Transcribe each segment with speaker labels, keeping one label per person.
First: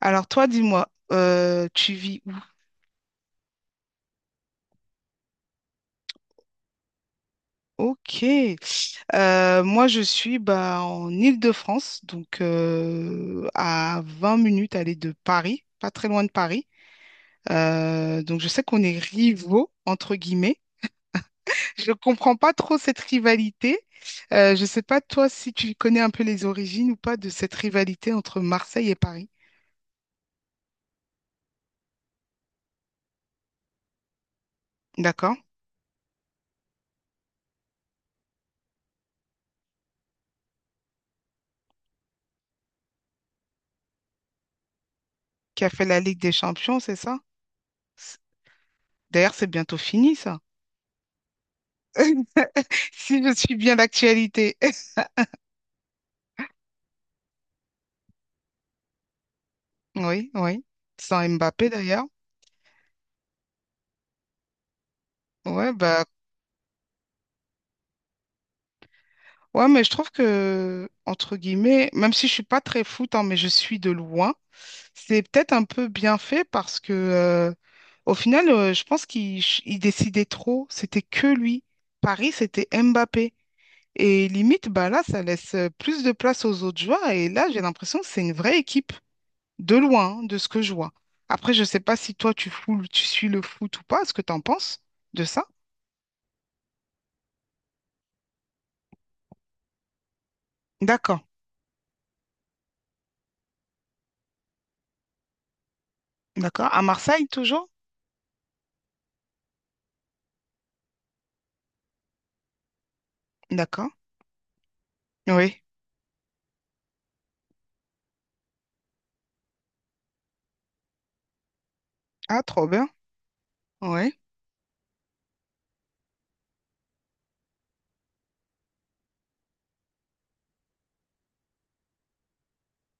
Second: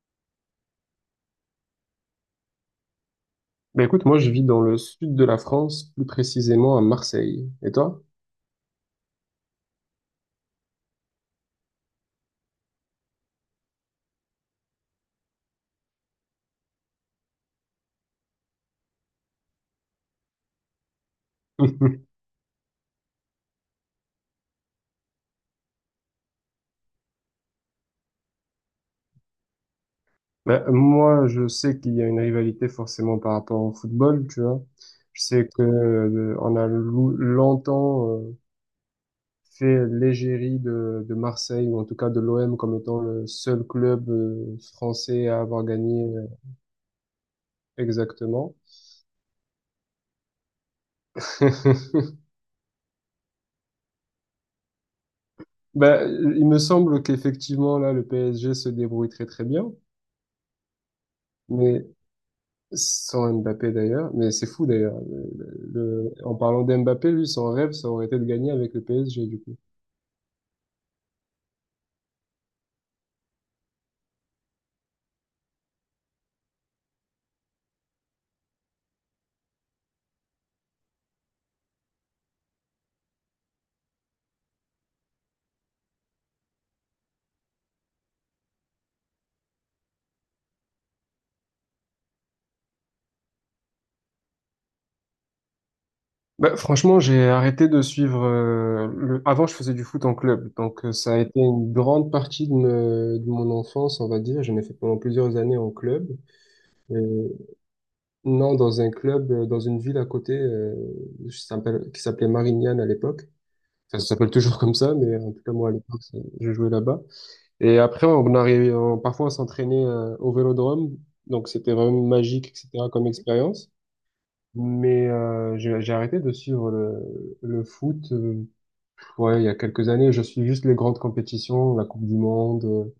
Speaker 1: Alors toi, dis-moi, tu vis où?
Speaker 2: Ben écoute, moi je vis dans le sud de la France, plus précisément à Marseille. Et toi?
Speaker 1: Ok. Moi, je suis bah, en Île-de-France, donc à 20 minutes aller de Paris, pas très loin de Paris. Donc je sais qu'on est rivaux, entre guillemets. Je comprends pas trop cette rivalité. Je sais pas toi si tu connais un peu les origines ou pas de cette rivalité entre Marseille et Paris.
Speaker 2: Ben, moi, je sais qu'il y a une rivalité forcément par rapport au football, tu vois. Je
Speaker 1: D'accord?
Speaker 2: sais que on a longtemps fait l'égérie de Marseille, ou en tout cas de l'OM, comme étant le seul club français à
Speaker 1: Qui
Speaker 2: avoir
Speaker 1: a fait la
Speaker 2: gagné
Speaker 1: Ligue
Speaker 2: euh,
Speaker 1: des Champions, c'est ça? C-
Speaker 2: Exactement.
Speaker 1: D'ailleurs, c'est bientôt fini, ça. Si je suis bien d'actualité.
Speaker 2: Ben, il me semble qu'effectivement, là, le PSG se débrouille très très bien.
Speaker 1: Oui, oui. Sans Mbappé
Speaker 2: Mais
Speaker 1: d'ailleurs.
Speaker 2: Sans Mbappé d'ailleurs, mais c'est fou d'ailleurs.
Speaker 1: Ouais, bah,
Speaker 2: En parlant d'Mbappé, lui, son rêve, ça aurait été de gagner avec le PSG du coup.
Speaker 1: ouais, mais je trouve que, entre guillemets, même si je suis pas très foot, hein, mais je suis de loin, c'est peut-être un peu bien fait parce que, au final, je pense qu'il ch- il décidait trop. C'était que lui. Paris, c'était Mbappé. Et limite, bah là, ça laisse plus de place aux autres joueurs. Et là, j'ai l'impression que c'est une vraie équipe, de loin, hein, de ce que je vois. Après, je sais pas si toi, tu suis le foot ou pas. Est-ce que tu en penses de ça?
Speaker 2: Bah, franchement, j'ai arrêté de suivre. Avant, je faisais du foot en club, donc ça a
Speaker 1: D'accord.
Speaker 2: été une grande partie de mon enfance, on va dire. J'en ai fait pendant plusieurs années en club.
Speaker 1: D'accord. À
Speaker 2: Euh,
Speaker 1: Marseille, toujours?
Speaker 2: non, dans un club, dans une ville à côté, qui s'appelait Marignane à l'époque.
Speaker 1: D'accord.
Speaker 2: Enfin, ça s'appelle toujours comme ça, mais en tout cas
Speaker 1: Oui.
Speaker 2: moi à l'époque, je jouais là-bas. Et après, on arrivait, parfois on s'entraînait au vélodrome, donc c'était vraiment
Speaker 1: Ah,
Speaker 2: magique,
Speaker 1: trop bien.
Speaker 2: etc., comme expérience.
Speaker 1: Oui.
Speaker 2: Mais j'ai arrêté de suivre le foot. Ouais, il y a quelques années, je suis juste les grandes compétitions, la Coupe du Monde,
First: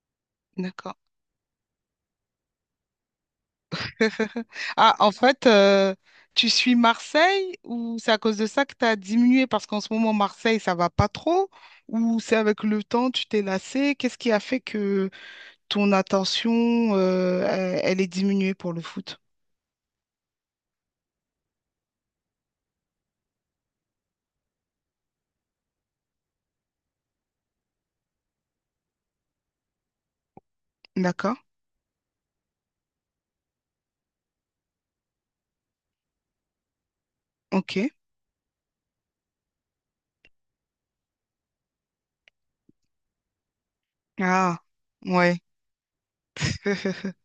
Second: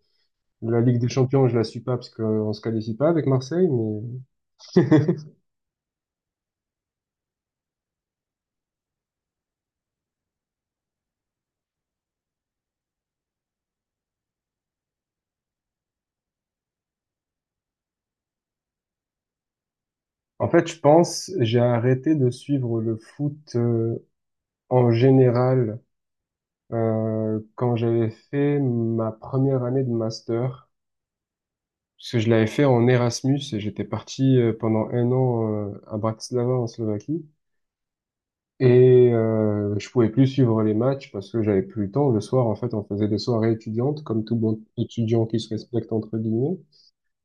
Speaker 2: la
Speaker 1: D'accord.
Speaker 2: Ligue des Champions, je la suis pas parce qu'on se qualifie pas avec Marseille. Mais,
Speaker 1: Ah, en fait, tu suis Marseille ou c'est à cause de ça que tu as diminué parce qu'en ce moment, Marseille, ça va pas trop? Ou c'est avec le temps, tu t'es lassé? Qu'est-ce qui a fait que ton attention, elle est diminuée pour le foot?
Speaker 2: en fait, je pense, j'ai arrêté de suivre le foot en général quand j'avais fait ma première année de master.
Speaker 1: D'accord.
Speaker 2: Parce que je l'avais fait en Erasmus et j'étais parti pendant un an à Bratislava en Slovaquie.
Speaker 1: OK.
Speaker 2: Et je pouvais plus suivre les matchs parce que j'avais plus le temps. Le soir, en fait, on faisait des soirées étudiantes, comme tout bon
Speaker 1: Ah,
Speaker 2: étudiant qui
Speaker 1: ouais.
Speaker 2: se respecte entre guillemets.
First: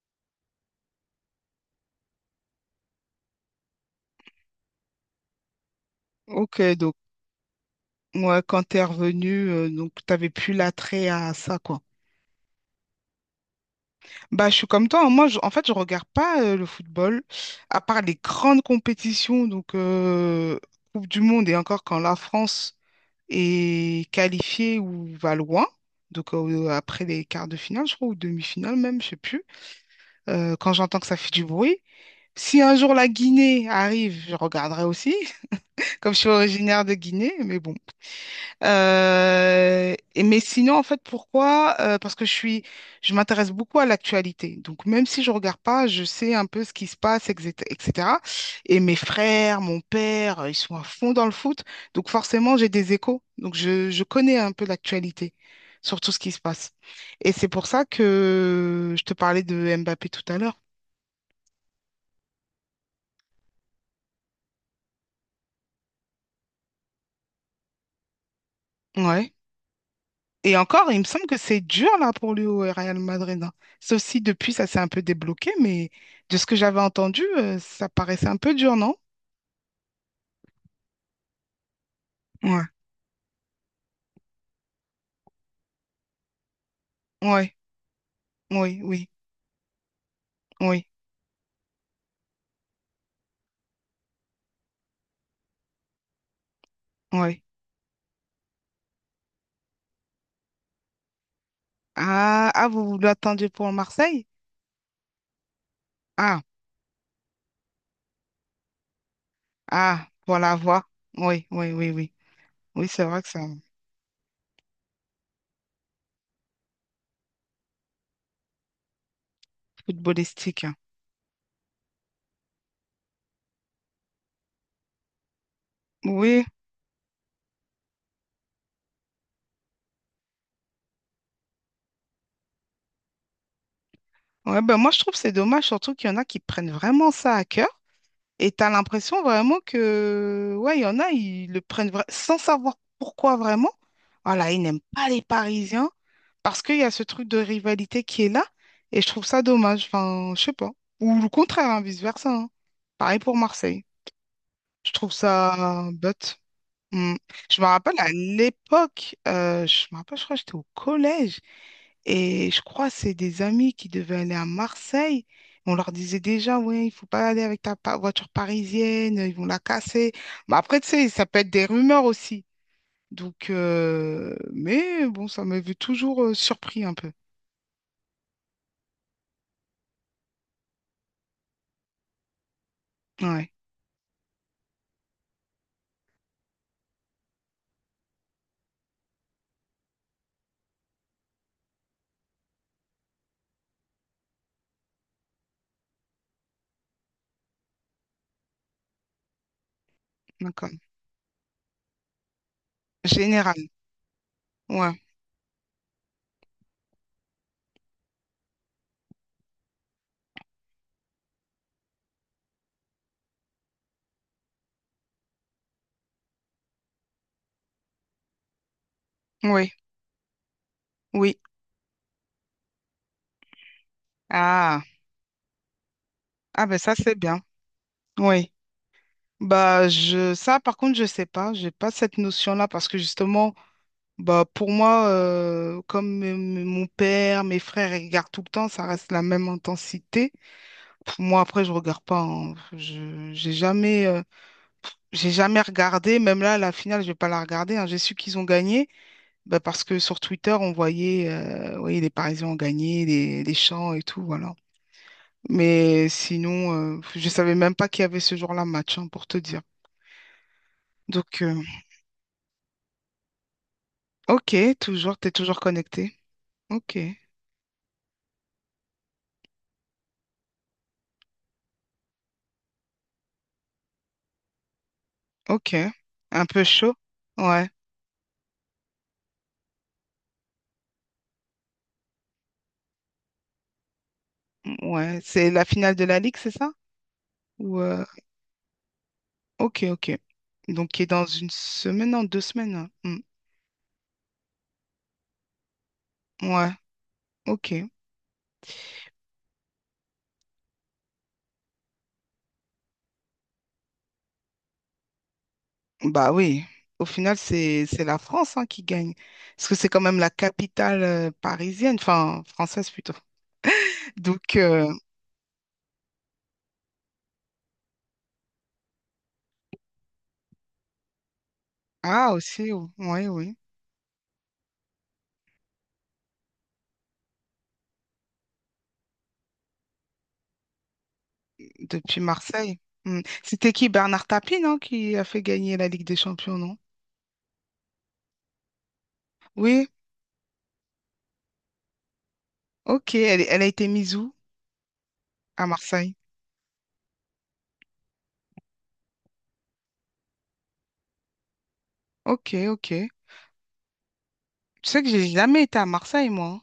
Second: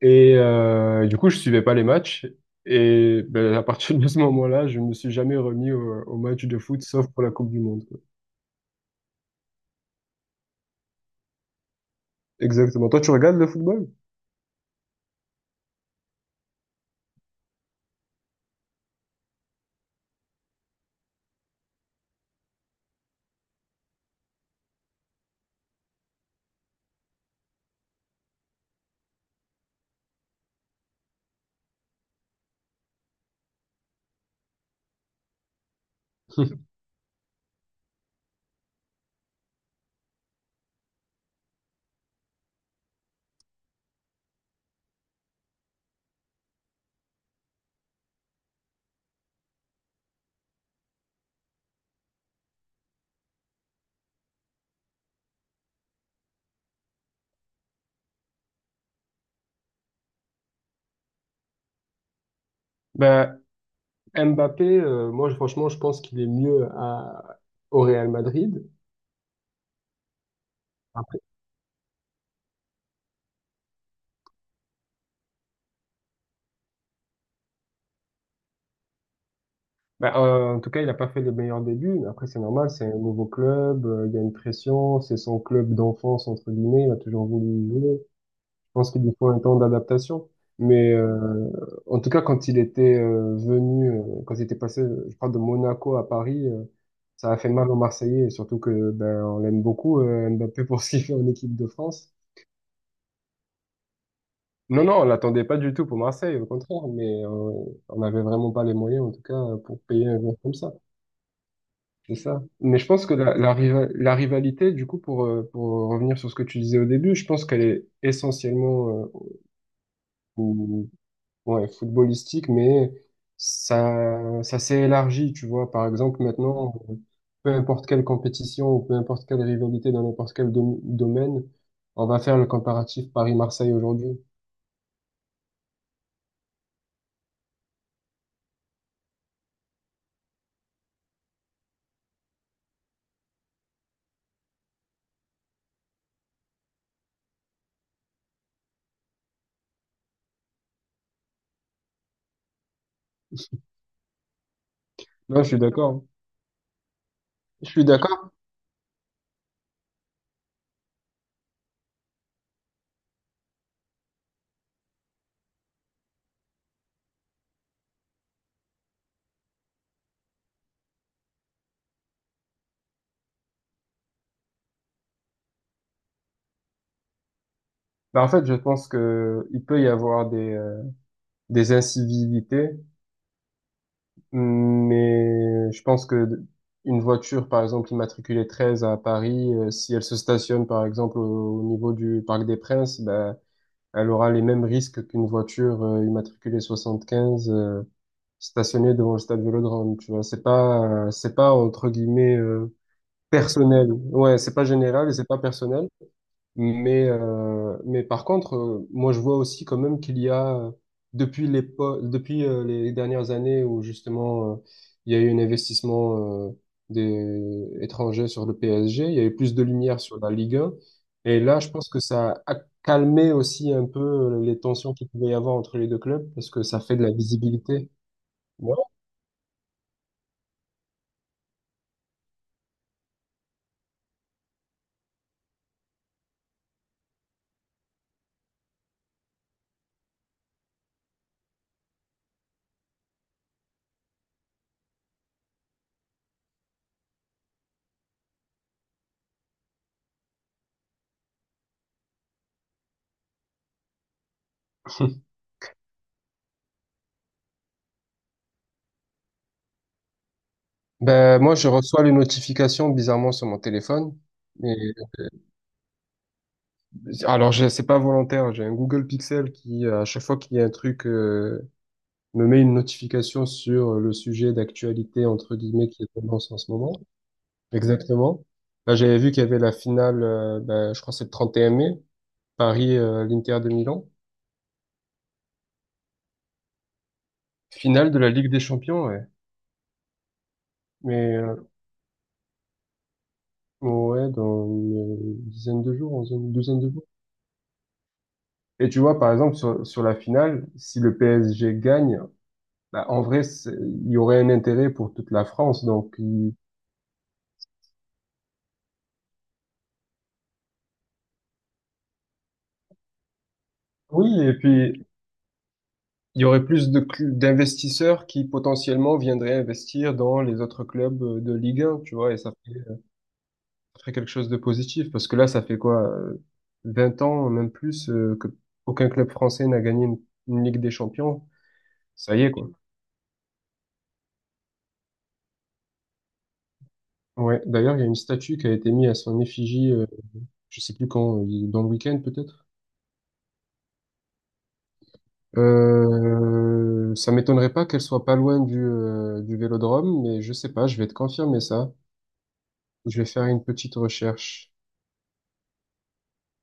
Speaker 2: Et du coup, je suivais pas les matchs. Et ben, à partir de ce moment-là, je me suis jamais remis au match de
Speaker 1: OK.
Speaker 2: foot,
Speaker 1: Donc,
Speaker 2: sauf pour la Coupe du Monde, quoi.
Speaker 1: ouais, quand tu es revenu, donc, tu n'avais plus l'attrait à ça, quoi.
Speaker 2: Exactement. Toi, tu regardes le football?
Speaker 1: Bah, je suis comme toi, hein. Moi, en fait, je regarde pas le football, à part les grandes compétitions, donc Coupe du Monde et encore quand la France est qualifiée ou va loin. Donc après les quarts de finale, je crois, ou demi-finale même, je sais plus. Quand j'entends que ça fait du bruit. Si un jour la Guinée arrive, je regarderai aussi, comme je suis originaire de Guinée, mais bon. Et, mais sinon, en fait, pourquoi? Parce que je m'intéresse beaucoup à l'actualité. Donc, même si je regarde pas, je sais un peu ce qui se passe, etc. etc. Et mes frères, mon père, ils sont à fond dans le foot. Donc, forcément, j'ai des échos. Donc, je connais un peu l'actualité sur tout ce qui se passe. Et c'est pour ça que je te parlais de Mbappé tout à l'heure.
Speaker 2: Bah, Mbappé, franchement, je pense qu'il est mieux au Real Madrid.
Speaker 1: Ouais. Et encore, il me
Speaker 2: Après,
Speaker 1: semble que c'est dur là pour lui au Real Madrid, hein. Sauf si depuis ça s'est un peu débloqué, mais de ce que j'avais entendu, ça paraissait un peu dur, non?
Speaker 2: bah, en tout cas, il n'a pas fait les meilleurs débuts, mais après c'est
Speaker 1: Ouais,
Speaker 2: normal, c'est un nouveau club, il y a une pression, c'est son club d'enfance, entre guillemets, il a toujours voulu
Speaker 1: ouais,
Speaker 2: y jouer. Je
Speaker 1: oui,
Speaker 2: pense qu'il
Speaker 1: oui,
Speaker 2: lui faut un temps d'adaptation.
Speaker 1: oui,
Speaker 2: Mais en tout cas, quand il était passé, je crois, de Monaco à Paris, ça a
Speaker 1: oui.
Speaker 2: fait mal aux Marseillais, et surtout que ben, on l'aime beaucoup, Mbappé, pour ce qu'il fait en équipe de France.
Speaker 1: Ah, ah, vous l'attendiez pour Marseille?
Speaker 2: Non, non, on l'attendait pas du tout pour Marseille,
Speaker 1: Ah,
Speaker 2: au contraire, mais on n'avait vraiment pas les moyens, en tout cas, pour payer
Speaker 1: ah,
Speaker 2: un joueur
Speaker 1: pour la
Speaker 2: comme ça.
Speaker 1: voix. Oui, oui, oui, oui.
Speaker 2: C'est ça. Mais je
Speaker 1: Oui, c'est
Speaker 2: pense que
Speaker 1: vrai que
Speaker 2: la,
Speaker 1: c'est
Speaker 2: la,
Speaker 1: un
Speaker 2: riva- la rivalité, du coup, pour revenir sur ce que tu disais au début, je pense qu'elle est essentiellement
Speaker 1: footballistique, hein.
Speaker 2: ou- ouais, footballistique, mais ça s'est élargi, tu vois. Par exemple,
Speaker 1: Oui,
Speaker 2: maintenant, peu importe quelle compétition ou peu importe quelle rivalité dans n'importe quel domaine, on va faire le comparatif Paris-Marseille aujourd'hui.
Speaker 1: ouais, ben moi je trouve que c'est dommage, surtout qu'il y en a qui prennent vraiment ça à cœur. Et t'as l'impression vraiment que, ouais, il y en a, ils le prennent sans savoir pourquoi vraiment. Voilà, ils n'aiment pas les Parisiens parce qu'il y a ce truc de rivalité qui est là. Et je trouve ça dommage. Enfin, je sais pas. Ou le contraire, hein, vice-versa, hein. Pareil pour Marseille. Je trouve
Speaker 2: Non, je suis
Speaker 1: ça
Speaker 2: d'accord, hein.
Speaker 1: bête. Mm. Je me
Speaker 2: Je suis
Speaker 1: rappelle à
Speaker 2: d'accord.
Speaker 1: l'époque, je me rappelle, je crois que j'étais au collège. Et je crois que c'est des amis qui devaient aller à Marseille. On leur disait déjà, ouais, il faut pas aller avec ta voiture parisienne, ils vont la casser. Mais après, tu sais, ça peut être des rumeurs aussi. Donc, mais bon, ça m'avait toujours surpris un peu.
Speaker 2: Bah, en fait, je pense que il peut y avoir des incivilités,
Speaker 1: Ouais,
Speaker 2: mais je pense que une voiture, par exemple, immatriculée 13 à Paris, si elle se stationne, par exemple, au niveau du Parc des Princes, bah, elle aura les mêmes risques qu'une voiture immatriculée 75 stationnée devant le stade Vélodrome. Tu vois, c'est
Speaker 1: d'accord.
Speaker 2: pas, entre guillemets
Speaker 1: Général.
Speaker 2: personnel. Ouais, c'est pas
Speaker 1: Ouais,
Speaker 2: général et c'est pas personnel. Mais par contre, moi je vois aussi quand même qu'il y a, depuis les dernières années où justement il y a eu un investissement des étrangers sur le PSG, il y a eu plus de
Speaker 1: oui,
Speaker 2: lumière sur la Ligue 1.
Speaker 1: oui.
Speaker 2: Et là, je pense que ça a calmé aussi un peu les
Speaker 1: Ah,
Speaker 2: tensions qu'il pouvait y avoir entre les deux clubs parce que
Speaker 1: ah ben
Speaker 2: ça
Speaker 1: ça,
Speaker 2: fait de la
Speaker 1: c'est bien.
Speaker 2: visibilité.
Speaker 1: Oui.
Speaker 2: Ouais.
Speaker 1: Bah, ça, par contre, je sais pas. J'ai pas cette notion-là parce que justement, bah, pour moi, comme mon père, mes frères ils regardent tout le temps, ça reste la même intensité. Pour moi, après, je regarde pas, hein. Je, j'ai jamais regardé. Même là, la finale, je vais pas la regarder, hein. J'ai su qu'ils ont gagné bah, parce que sur Twitter, on voyait, oui, les Parisiens ont gagné, les chants et tout, voilà. Mais sinon, je savais même pas qu'il y avait ce jour-là match, hein, pour te dire.
Speaker 2: Ben,
Speaker 1: Donc,
Speaker 2: moi, je reçois les notifications bizarrement sur mon téléphone.
Speaker 1: ok, t'es toujours connecté. Ok,
Speaker 2: Alors, c'est pas volontaire. J'ai un Google Pixel qui, à chaque fois qu'il y a un truc, me met une notification sur le sujet d'actualité, entre
Speaker 1: ok,
Speaker 2: guillemets, qui est
Speaker 1: un
Speaker 2: tendance en
Speaker 1: peu
Speaker 2: ce moment.
Speaker 1: chaud. Ouais.
Speaker 2: Exactement. Là, j'avais vu qu'il y avait la finale, ben, je crois que c'est le 31 mai, Paris, l'Inter de Milan.
Speaker 1: Ouais, c'est la finale de la Ligue, c'est ça? Ou euh,
Speaker 2: Finale de la Ligue des Champions, ouais.
Speaker 1: Ok, ok. Donc, qui est dans
Speaker 2: Mais,
Speaker 1: une semaine, non, deux semaines, hein. Hmm.
Speaker 2: ouais, dans une dizaine de jours, dans une
Speaker 1: Ouais,
Speaker 2: douzaine de jours.
Speaker 1: ok.
Speaker 2: Et tu vois, par exemple, sur la finale, si le PSG gagne, bah, en vrai, il y aurait un intérêt pour toute la France. Donc,
Speaker 1: Bah
Speaker 2: il
Speaker 1: oui. Au final, c'est la France hein, qui gagne. Parce que c'est quand même la capitale parisienne, enfin française plutôt.
Speaker 2: oui, et
Speaker 1: Donc,
Speaker 2: puis il y aurait plus de d'investisseurs qui potentiellement viendraient investir dans les autres clubs de Ligue 1, tu
Speaker 1: ah
Speaker 2: vois, et ça
Speaker 1: aussi,
Speaker 2: fait, ça
Speaker 1: oui, oui.
Speaker 2: ferait quelque chose de positif, parce que là, ça fait quoi, 20 ans, même plus, que aucun club français n'a gagné une Ligue des Champions.
Speaker 1: Depuis
Speaker 2: Ça y est, quoi.
Speaker 1: Marseille. Hmm. C'était qui? Bernard Tapie, non, qui a fait gagner la Ligue des Champions, non?
Speaker 2: Ouais, d'ailleurs, il y a une statue qui a été mise à son
Speaker 1: Oui,
Speaker 2: effigie, je sais plus quand, dans le week-end peut-être.
Speaker 1: ok. Elle a été mise où? À Marseille.
Speaker 2: Ça m'étonnerait pas qu'elle soit pas loin du Vélodrome, mais je sais pas, je vais te confirmer ça.
Speaker 1: Ok, ok. Tu
Speaker 2: Je vais faire une petite recherche.
Speaker 1: sais que j'ai jamais été à Marseille, moi, hein.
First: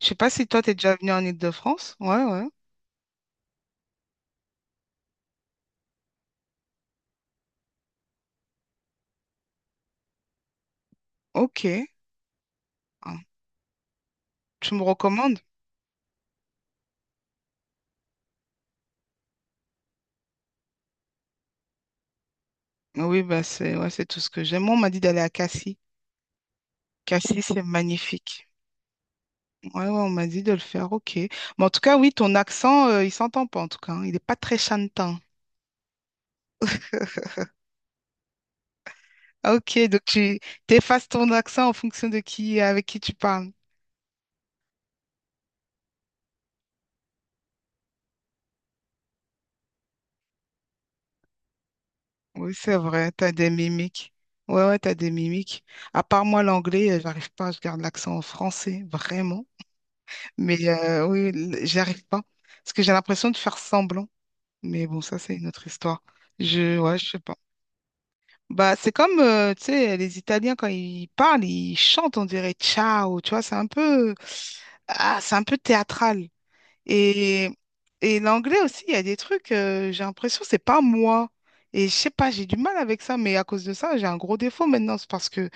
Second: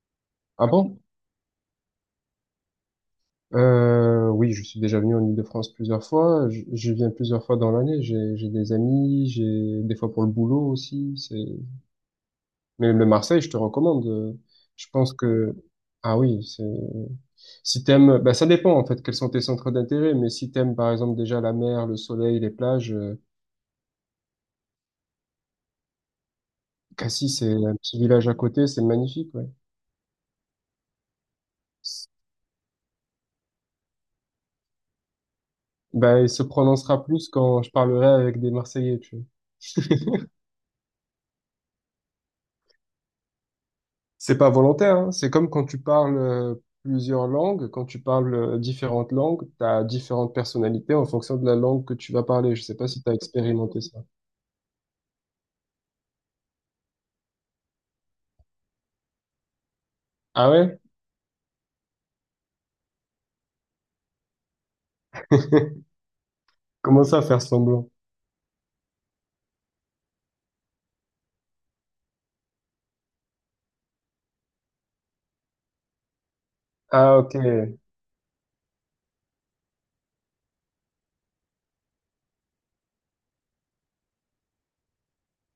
Speaker 1: Je sais pas si toi,
Speaker 2: Ah
Speaker 1: t'es déjà
Speaker 2: bon?
Speaker 1: venu en Île-de-France. Ouais, ouais.
Speaker 2: Oui, je suis déjà venu en Île-de-France plusieurs fois. Je viens plusieurs fois dans l'année. J'ai des amis, j'ai des fois pour le boulot aussi. C'est,
Speaker 1: Ok.
Speaker 2: mais, mais
Speaker 1: Ah,
Speaker 2: Marseille, je te recommande.
Speaker 1: tu me
Speaker 2: Je pense
Speaker 1: recommandes?
Speaker 2: que, ah oui, c'est, si t'aimes, bah, ça dépend, en fait, quels sont tes centres d'intérêt. Mais si t'aimes, par exemple, déjà la mer, le soleil, les plages,
Speaker 1: Oui, bah c'est ouais, c'est tout ce que j'aime. Moi, on m'a dit d'aller à Cassis.
Speaker 2: Cassis,
Speaker 1: Cassis,
Speaker 2: c'est
Speaker 1: c'est
Speaker 2: un petit village à
Speaker 1: magnifique.
Speaker 2: côté, c'est magnifique, ouais.
Speaker 1: Ouais, ouais, on m'a dit de le faire. Ok. Mais en tout cas, oui, ton accent, il s'entend pas, en tout cas, hein. Il n'est pas très chantant.
Speaker 2: Bah, il se prononcera plus quand je parlerai avec des Marseillais, tu vois.
Speaker 1: Ah, ok, donc tu t'effaces ton accent en fonction de qui, avec qui tu parles.
Speaker 2: C'est pas volontaire, hein. C'est comme quand tu parles plusieurs langues, quand tu parles différentes langues, tu as différentes personnalités en fonction de la langue que tu vas
Speaker 1: Oui,
Speaker 2: parler. Je sais
Speaker 1: c'est
Speaker 2: pas si tu
Speaker 1: vrai,
Speaker 2: as
Speaker 1: t'as des
Speaker 2: expérimenté ça.
Speaker 1: mimiques. Ouais, ouais, t'as des mimiques. À part moi, l'anglais, j'arrive pas, je garde l'accent en français, vraiment.
Speaker 2: Ah
Speaker 1: Mais
Speaker 2: ouais?
Speaker 1: euh, oui, j'y arrive pas. Parce que j'ai l'impression de faire semblant. Mais bon, ça, c'est une autre histoire. Ouais,
Speaker 2: Comment
Speaker 1: je sais
Speaker 2: ça,
Speaker 1: pas.
Speaker 2: faire semblant?
Speaker 1: Bah, c'est comme, tu sais, les Italiens, quand ils parlent, ils chantent, on dirait ciao, tu vois, c'est un peu théâtral.
Speaker 2: Ah ok,
Speaker 1: Et, et l'anglais aussi, il y a des trucs, j'ai l'impression, c'est pas moi. Et je sais pas, j'ai du mal avec ça, mais à cause de ça, j'ai un gros défaut maintenant, c'est parce que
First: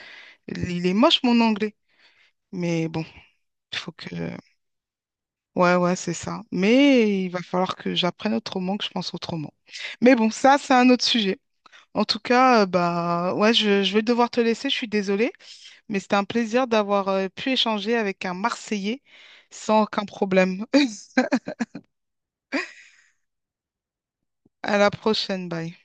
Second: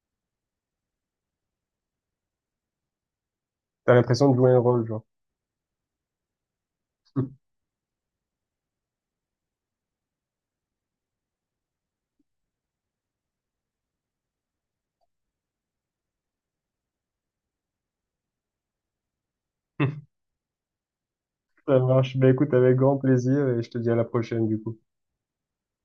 Speaker 1: il est moche, mon anglais. Mais bon, il faut
Speaker 2: t'as
Speaker 1: que,
Speaker 2: l'impression de jouer un rôle, genre.
Speaker 1: Ouais, ouais, c'est ça. Mais il va falloir que j'apprenne autrement, que je pense autrement. Mais bon, ça, c'est un autre sujet. En tout cas, bah, ouais, je vais devoir te laisser, je suis désolée, mais c'était un plaisir d'avoir pu échanger avec un Marseillais sans aucun problème.
Speaker 2: Ça marche. Ben écoute, avec grand plaisir et je te dis à la prochaine, du
Speaker 1: À
Speaker 2: coup.
Speaker 1: la prochaine, bye.